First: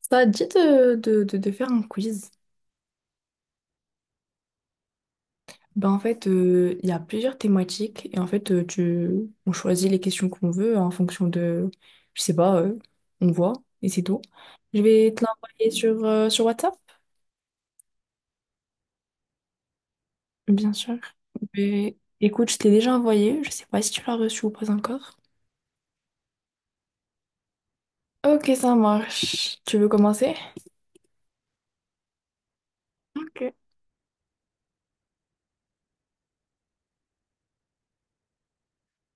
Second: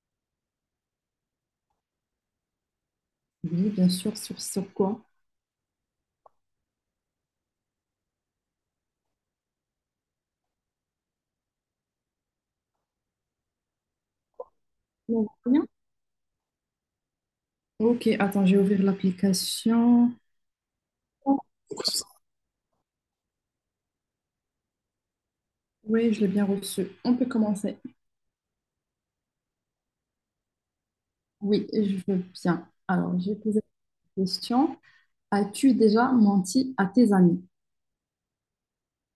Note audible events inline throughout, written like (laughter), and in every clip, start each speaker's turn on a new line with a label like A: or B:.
A: Ça te dit de faire un quiz?
B: Oui, bien sûr, sur, sur quoi?
A: Il y a plusieurs thématiques et on choisit les questions qu'on veut en fonction de, je sais pas, on voit et c'est tout. Je vais te
B: Non, rien.
A: l'envoyer sur WhatsApp,
B: Ok, attends, je vais ouvrir l'application.
A: bien sûr.
B: Oh,
A: Mais écoute, je t'ai déjà envoyé, je sais pas si tu l'as reçu ou pas encore.
B: oui, je l'ai bien reçu. On peut commencer.
A: Ok, ça marche. Tu veux commencer?
B: Oui, je veux bien. Alors, je vais
A: Ok.
B: poser la question. As-tu déjà menti à tes amis?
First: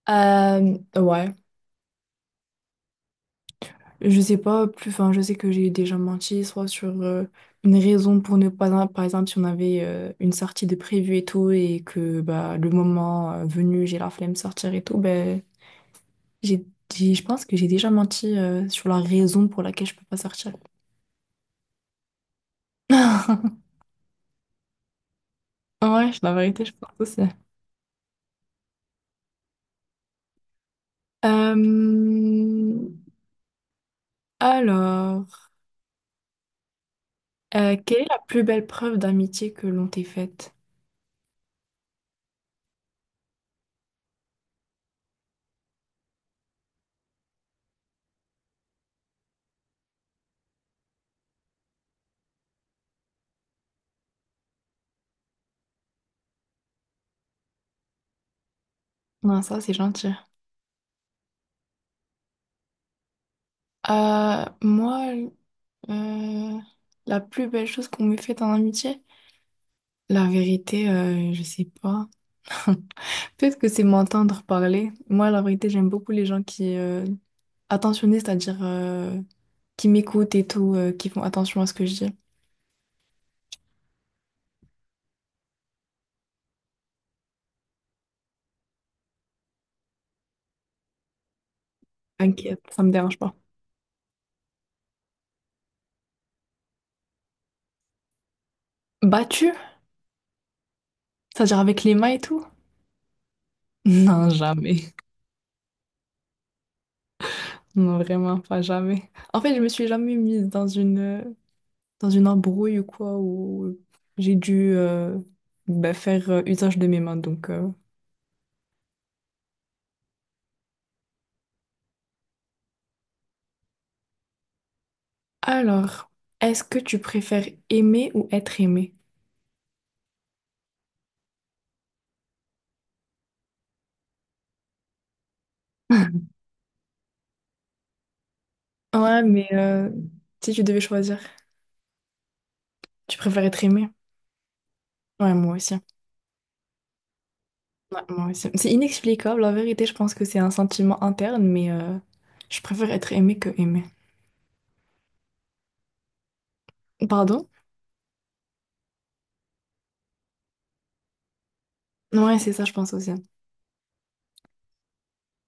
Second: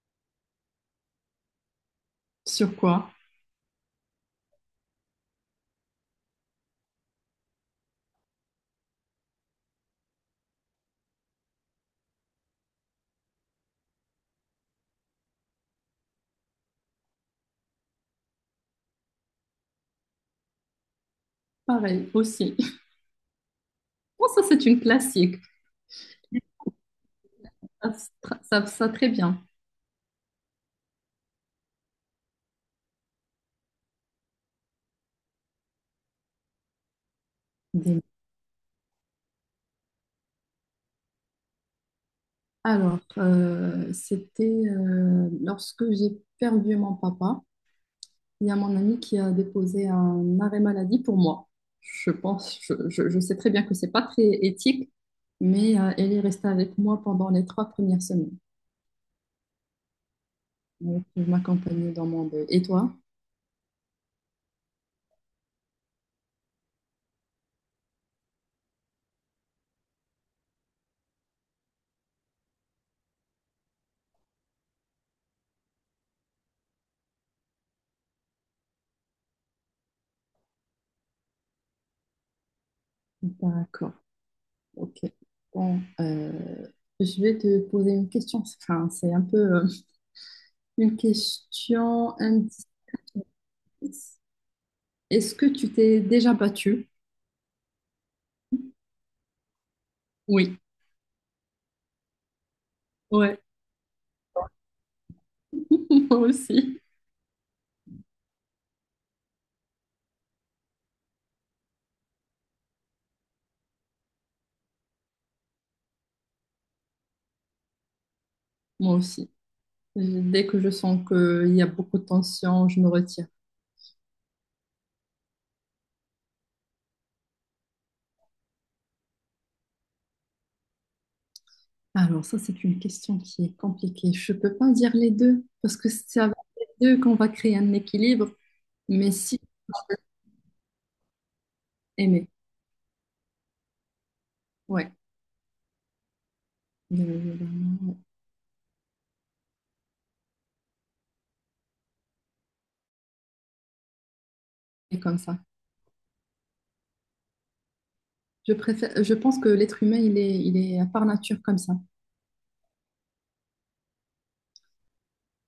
A: Ouais.
B: Sur quoi?
A: Je sais pas, plus, enfin, je sais que j'ai déjà menti, soit sur une raison pour ne pas, par exemple, si on avait une sortie de prévue et tout, et que bah, le moment venu, j'ai la flemme de sortir et tout, ben, j'ai, je pense que j'ai déjà menti sur la raison pour laquelle je peux pas sortir.
B: Pareil, aussi. (laughs)
A: (laughs)
B: Bon, ça, c'est une classique.
A: Ouais, la vérité, je pense aussi.
B: Ça, ça, très bien.
A: Euh, alors, Quelle
B: Des-
A: est la plus belle preuve d'amitié que l'on t'ait faite?
B: Alors, c'était lorsque j'ai perdu mon papa. Il y a mon ami qui a déposé un arrêt maladie pour moi. Je pense, je sais très bien que c'est pas très éthique, mais elle est restée avec moi pendant les 3 premières semaines.
A: Non, ça, c'est gentil.
B: Donc, elle m'accompagnait dans mon deuil. Et toi?
A: Euh, moi, Euh, la plus belle chose qu'on m'ait faite en amitié? La vérité, je sais pas. (laughs) Peut-être que c'est m'entendre parler. Moi, la vérité, j'aime beaucoup les gens qui attentionnés, c'est-à-dire qui m'écoutent et tout, qui font attention à ce que je dis.
B: D'accord. Ok. Bon, je vais te poser une question. Enfin, c'est un peu une question
A: T'inquiète,
B: indice.
A: ça me dérange pas.
B: Est-ce que tu t'es déjà battue?
A: Battu?
B: Oui.
A: C'est-à-dire avec les mains et tout? (laughs)
B: Ouais.
A: Non, jamais.
B: (laughs) Moi aussi.
A: Non, vraiment pas jamais. En fait, je me suis jamais mise dans une embrouille ou quoi, où j'ai dû bah, faire usage de mes mains, donc...
B: Moi aussi. Dès que je sens qu'il y a beaucoup de tension, je me retire.
A: Alors, est-ce que tu préfères aimer ou être aimé?
B: Alors ça, c'est une question qui est compliquée. Je ne peux pas dire les deux, parce que c'est
A: (laughs)
B: avec les deux qu'on va créer un équilibre, mais
A: Ouais,
B: si
A: mais euh, si tu devais choisir,
B: aimer.
A: tu préfères être aimé?
B: Ouais,
A: Ouais, moi aussi.
B: bien évidemment, ouais.
A: Ouais, moi aussi. C'est inexplicable, la vérité, je pense que c'est un sentiment interne, mais je préfère être aimé que aimé.
B: C'est comme ça.
A: Pardon?
B: Je préfère, je pense que l'être humain, il est par nature comme ça.
A: Ouais, c'est ça, je pense aussi.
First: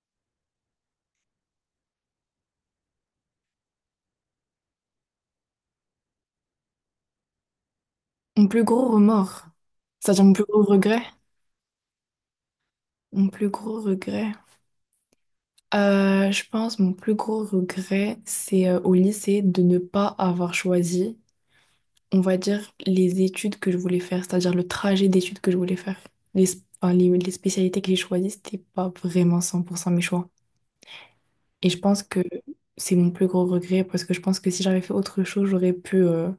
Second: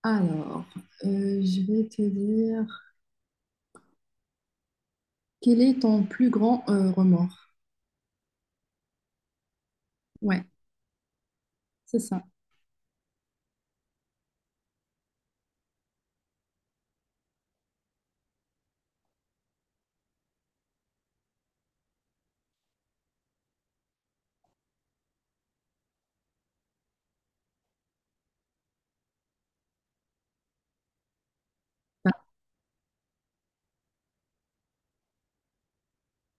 B: Alors, je vais te dire, quel est ton plus grand remords?
A: Mon plus gros remords, c'est-à-dire mon plus
B: Ouais,
A: gros regret?
B: c'est ça.
A: Mon plus gros regret. Je pense mon plus gros regret, c'est au lycée de ne pas avoir choisi. On va dire, les études que je voulais faire, c'est-à-dire le trajet d'études que je voulais faire. Les, sp- enfin, les spécialités que j'ai choisies, c'était pas vraiment 100% mes choix. Et je pense
B: Ah,
A: que c'est mon plus gros regret parce que je pense que si j'avais fait autre chose, j'aurais pu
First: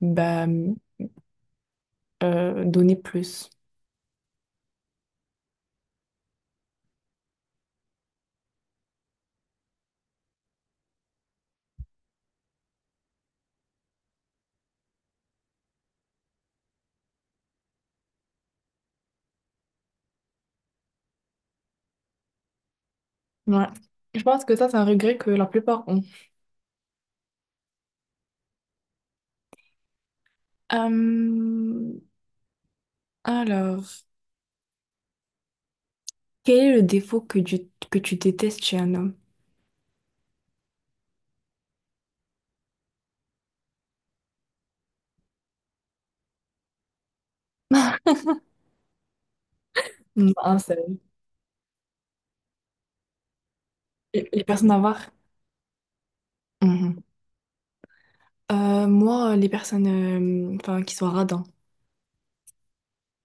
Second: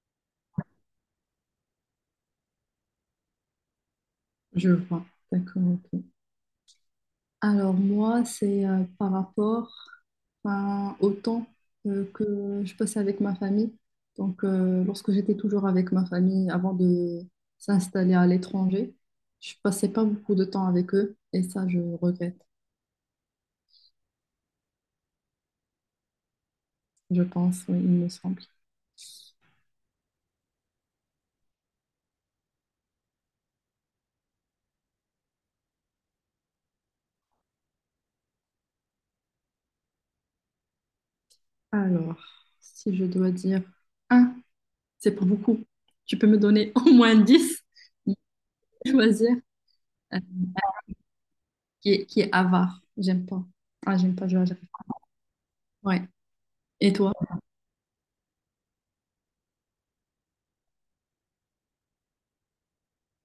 A: bah, donner plus.
B: je vois. D'accord, ok. Alors moi, c'est par rapport ben, au temps que je passais avec ma famille. Donc lorsque j'étais toujours avec ma famille avant de s'installer à l'étranger, je passais pas beaucoup de temps avec eux et ça, je regrette,
A: Ouais. Je pense que ça, c'est un regret que la plupart ont.
B: je pense, oui, il me semble.
A: Euh, alors, Quel est le défaut que tu détestes chez un homme?
B: Alors, si je dois dire un, c'est pas beaucoup. Tu peux me donner (laughs) au moins 10. Mais je choisir euh,
A: (laughs) Un seul.
B: qui est avare. J'aime pas. Ah, j'aime pas,
A: Les
B: j'arrive
A: personnes
B: pas.
A: avares.
B: Ouais. Et toi,
A: Moi, les personnes qui sont radins.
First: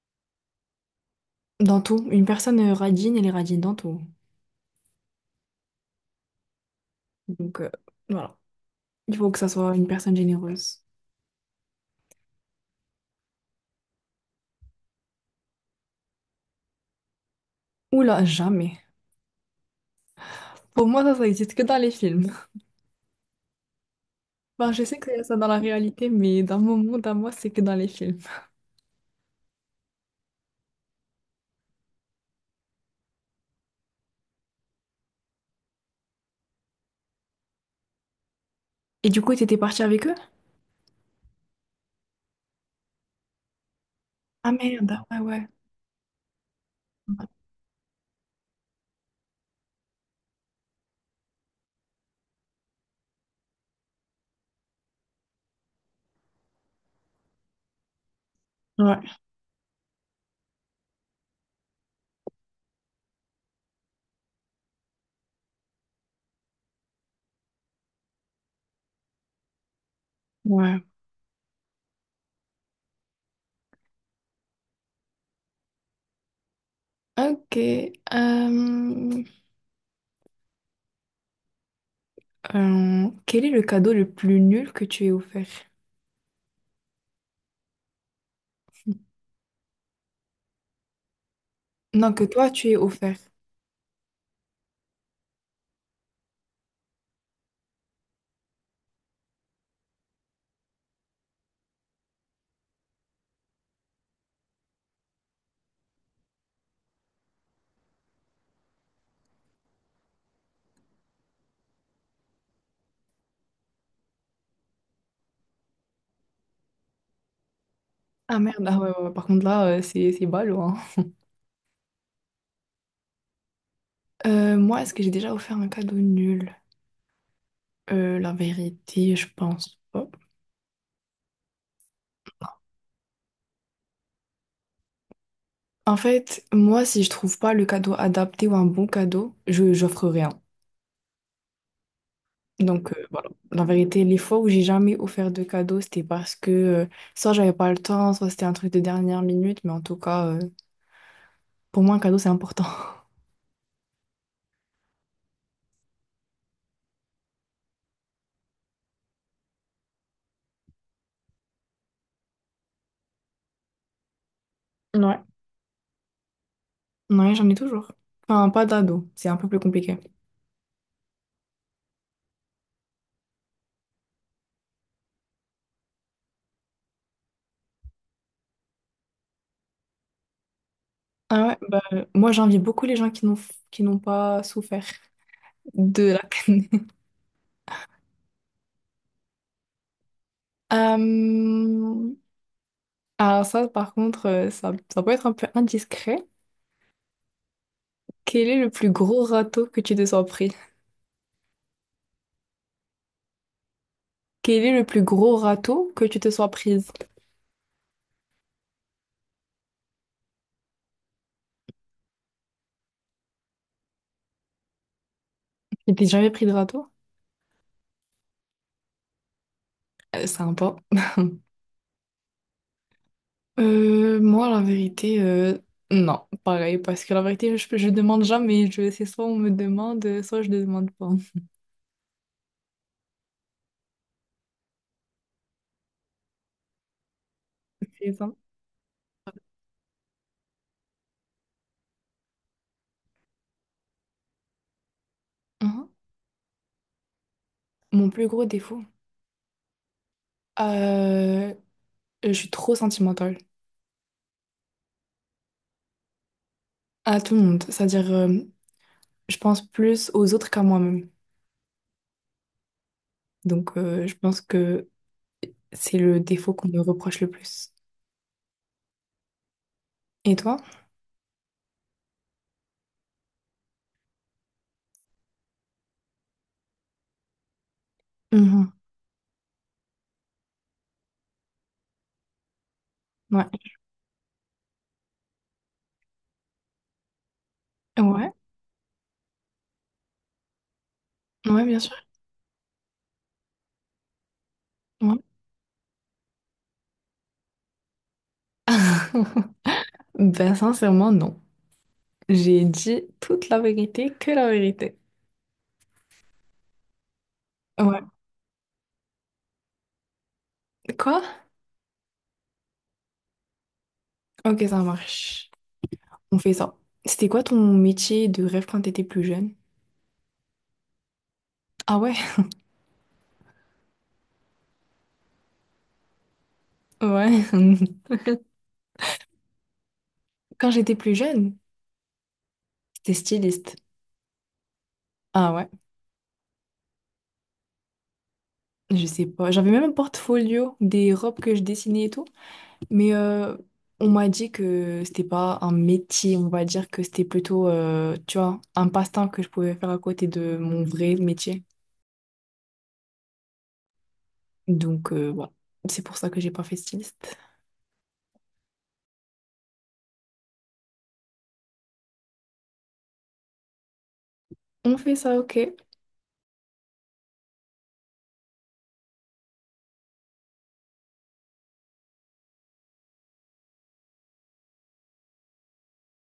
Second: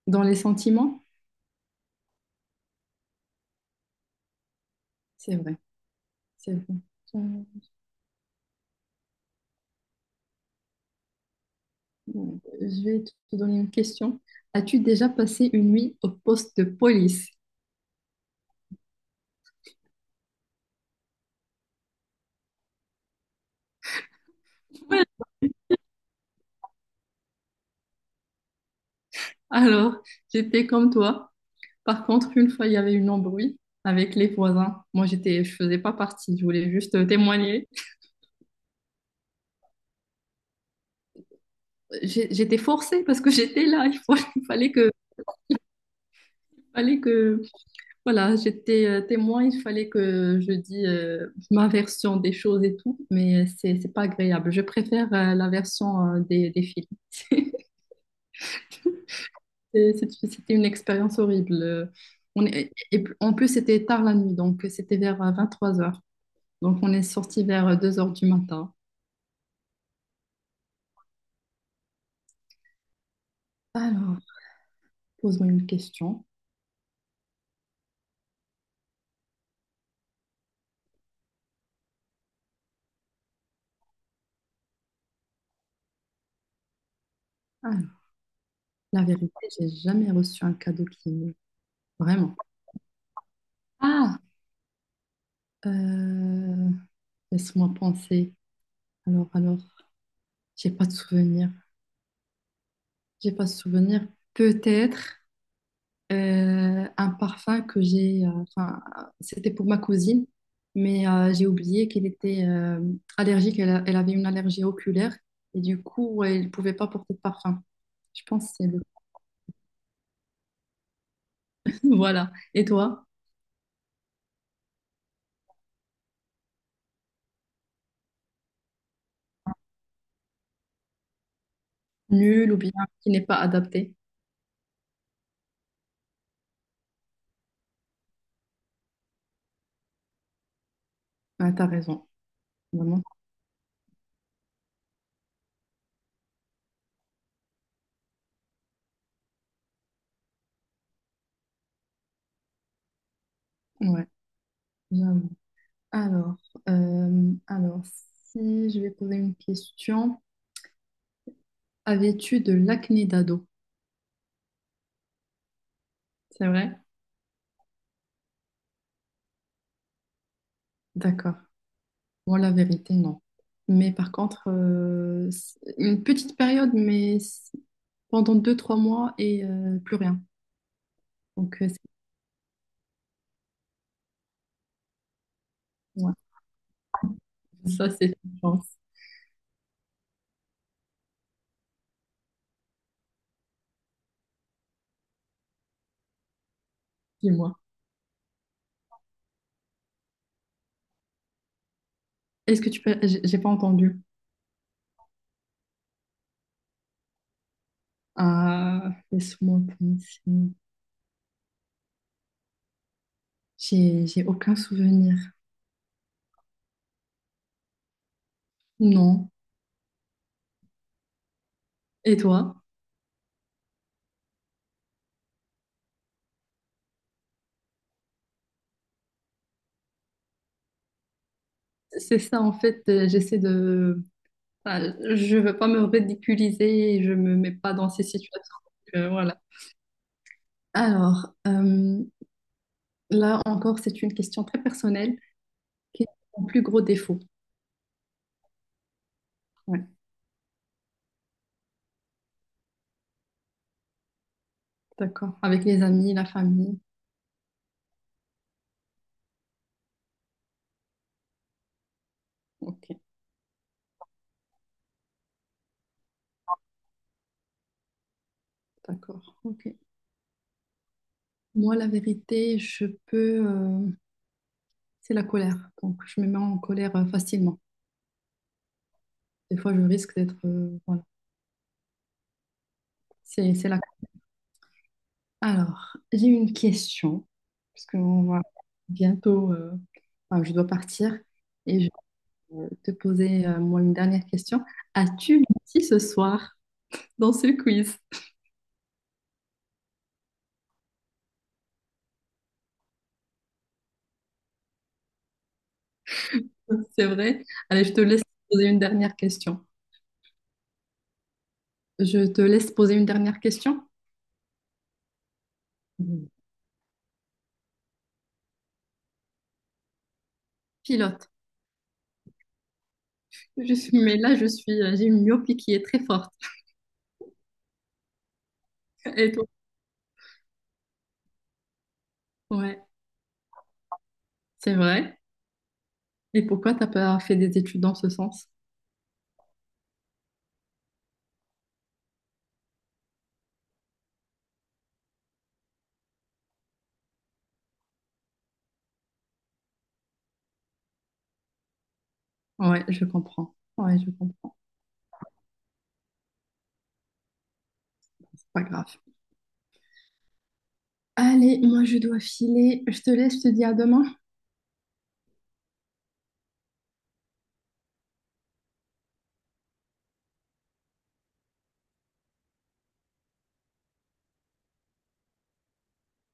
B: dans les sentiments?
A: Dans tout, une personne radine, elle est radine dans tout.
B: C'est vrai. C'est bon.
A: Donc, voilà. Il faut que ça soit une personne généreuse.
B: Je vais te donner une question. As-tu déjà passé une nuit au poste de police?
A: Oula, jamais. Pour moi, ça existe que dans les films. (laughs) Enfin, je sais que c'est ça dans la réalité, mais dans mon monde, à moi, c'est que dans les films.
B: Alors, j'étais comme toi. Par contre, une fois, il y avait une embrouille avec les voisins. Moi, je faisais pas partie. Je voulais juste témoigner.
A: Et du coup, t'étais partie avec eux?
B: J'étais forcée parce que (laughs) j'étais là. (laughs)
A: Ah merde, ah ouais,
B: Il fallait
A: ouais.
B: que, voilà, j'étais témoin. Il fallait que je dise ma version des choses et tout. Mais c'est pas agréable. Je préfère la version des films. (laughs)
A: Ouais,
B: C'était une expérience horrible. En plus, c'était tard la nuit, donc c'était vers 23 heures. Donc, on est sorti vers 2 heures du matin.
A: ouais.
B: Alors, pose-moi une question.
A: Ok. euh, Quel est le cadeau le plus nul que tu aies offert?
B: Alors, la vérité, j'ai jamais reçu un cadeau qui me...
A: Non, que
B: Vraiment.
A: toi, tu aies offert.
B: Ah! Euh, laisse-moi penser. Alors, j'ai pas de souvenir. J'ai pas de souvenir. Peut-être. Euh, un parfum que enfin, c'était pour ma cousine, mais j'ai oublié qu'elle était allergique, elle avait une allergie oculaire, et du coup, ouais, elle ne pouvait pas porter de parfum. Je
A: Ah
B: pense que
A: merde,
B: c'est
A: ah
B: le...
A: ouais, ouais, ouais. Par contre là, c'est ballot, hein.
B: (laughs) Voilà. Et toi?
A: Moi, est-ce que j'ai déjà offert un cadeau nul? La vérité, je pense pas.
B: Nul ou bien qui n'est pas adapté?
A: En fait, moi, si je trouve pas le cadeau adapté ou un bon cadeau, je j'offre rien.
B: Ah, t'as raison,
A: Donc
B: vraiment.
A: voilà. La vérité, les fois où j'ai jamais offert de cadeau, c'était parce que soit j'avais pas le temps, soit c'était un truc de dernière minute, mais en tout cas, pour moi, un cadeau, c'est important.
B: Ouais, j'avoue. Alors, euh, alors, si je vais poser une question, avais-tu de l'acné d'ado?
A: Ouais.
B: C'est vrai?
A: Ouais, j'en ai toujours. Enfin, pas d'ado, c'est un peu plus compliqué.
B: D'accord. Moi, la vérité, non. Mais par contre, c'est une petite période, mais c'est pendant 2, 3 mois et plus rien.
A: Ah
B: Donc,
A: ouais, moi j'envie beaucoup les gens qui n'ont pas souffert de
B: ouais.
A: la canne. (laughs)
B: Ça, c'est une chance.
A: Euh, alors ça, par contre, ça, ça peut être un peu indiscret.
B: Dis-moi.
A: Quel est le plus gros râteau que tu te sois pris?
B: Est-ce que tu peux... j'ai pas entendu.
A: Quel est le plus gros râteau que tu te sois prise?
B: Ah, laisse-moi penser. J'ai aucun souvenir.
A: Tu t'es jamais pris de râteau?
B: Non.
A: Sympa.
B: Et toi?
A: Moi, la vérité, non, pareil, parce que la vérité, je demande jamais. Je, c'est soit on me demande, soit je ne demande pas.
B: C'est ça, en fait, j'essaie de... voilà, je veux pas me ridiculiser et je me mets pas dans
A: (laughs)
B: ces
A: C'est ça.
B: situations. Donc, voilà. Alors, là encore, c'est une question très personnelle.
A: Mhm.
B: Quel est ton plus gros défaut?
A: Mon plus gros défaut,
B: Ouais,
A: euh, je suis trop sentimentale.
B: d'accord. Avec les amis, la famille.
A: À tout le monde. C'est-à-dire, je pense plus aux autres qu'à moi-même.
B: Ok,
A: Donc, je pense que c'est le défaut qu'on me reproche le plus.
B: d'accord. Ok.
A: Et toi?
B: Moi, la vérité, je peux. Euh, c'est la colère. Donc, je me mets en colère facilement.
A: Mhm.
B: Des fois, je risque d'être. Euh, voilà.
A: Ouais.
B: C'est la. Alors, j'ai une question. Parce qu'on
A: Ouais.
B: va bientôt. Euh, enfin, je dois partir.
A: Ouais, bien
B: Et je
A: sûr.
B: vais te poser, moi, une dernière question.
A: Ouais.
B: As-tu menti ce soir dans ce quiz?
A: (laughs) Ben, sincèrement, non. J'ai dit toute la vérité, que la vérité.
B: (laughs) C'est vrai. Allez, je
A: Ouais.
B: te laisse poser une dernière question.
A: Quoi?
B: Je te laisse poser une dernière question.
A: Ok, ça marche.
B: Mhm.
A: On fait ça. C'était quoi ton métier de rêve quand t'étais plus jeune?
B: Pilote.
A: Ah ouais?
B: Je suis, j'ai une myopie qui est très forte.
A: Ouais. (laughs)
B: (laughs) Et toi?
A: Quand j'étais plus jeune,
B: Ouais,
A: c'était styliste.
B: c'est vrai.
A: Ah ouais?
B: Et pourquoi t'as pas fait des études dans ce sens?
A: Je sais pas. J'avais même un portfolio des robes que je dessinais et tout. Mais on m'a dit que c'était pas un métier, on va dire que c'était plutôt, tu vois, un passe-temps que je pouvais faire à côté de mon vrai métier.
B: Ouais, je comprends. Ouais, je comprends.
A: Donc voilà, c'est pour ça que j'ai pas fait styliste.
B: C'est pas grave. Allez, moi, je dois filer. Je te laisse, je te dis à demain.
A: On fait ça, ok.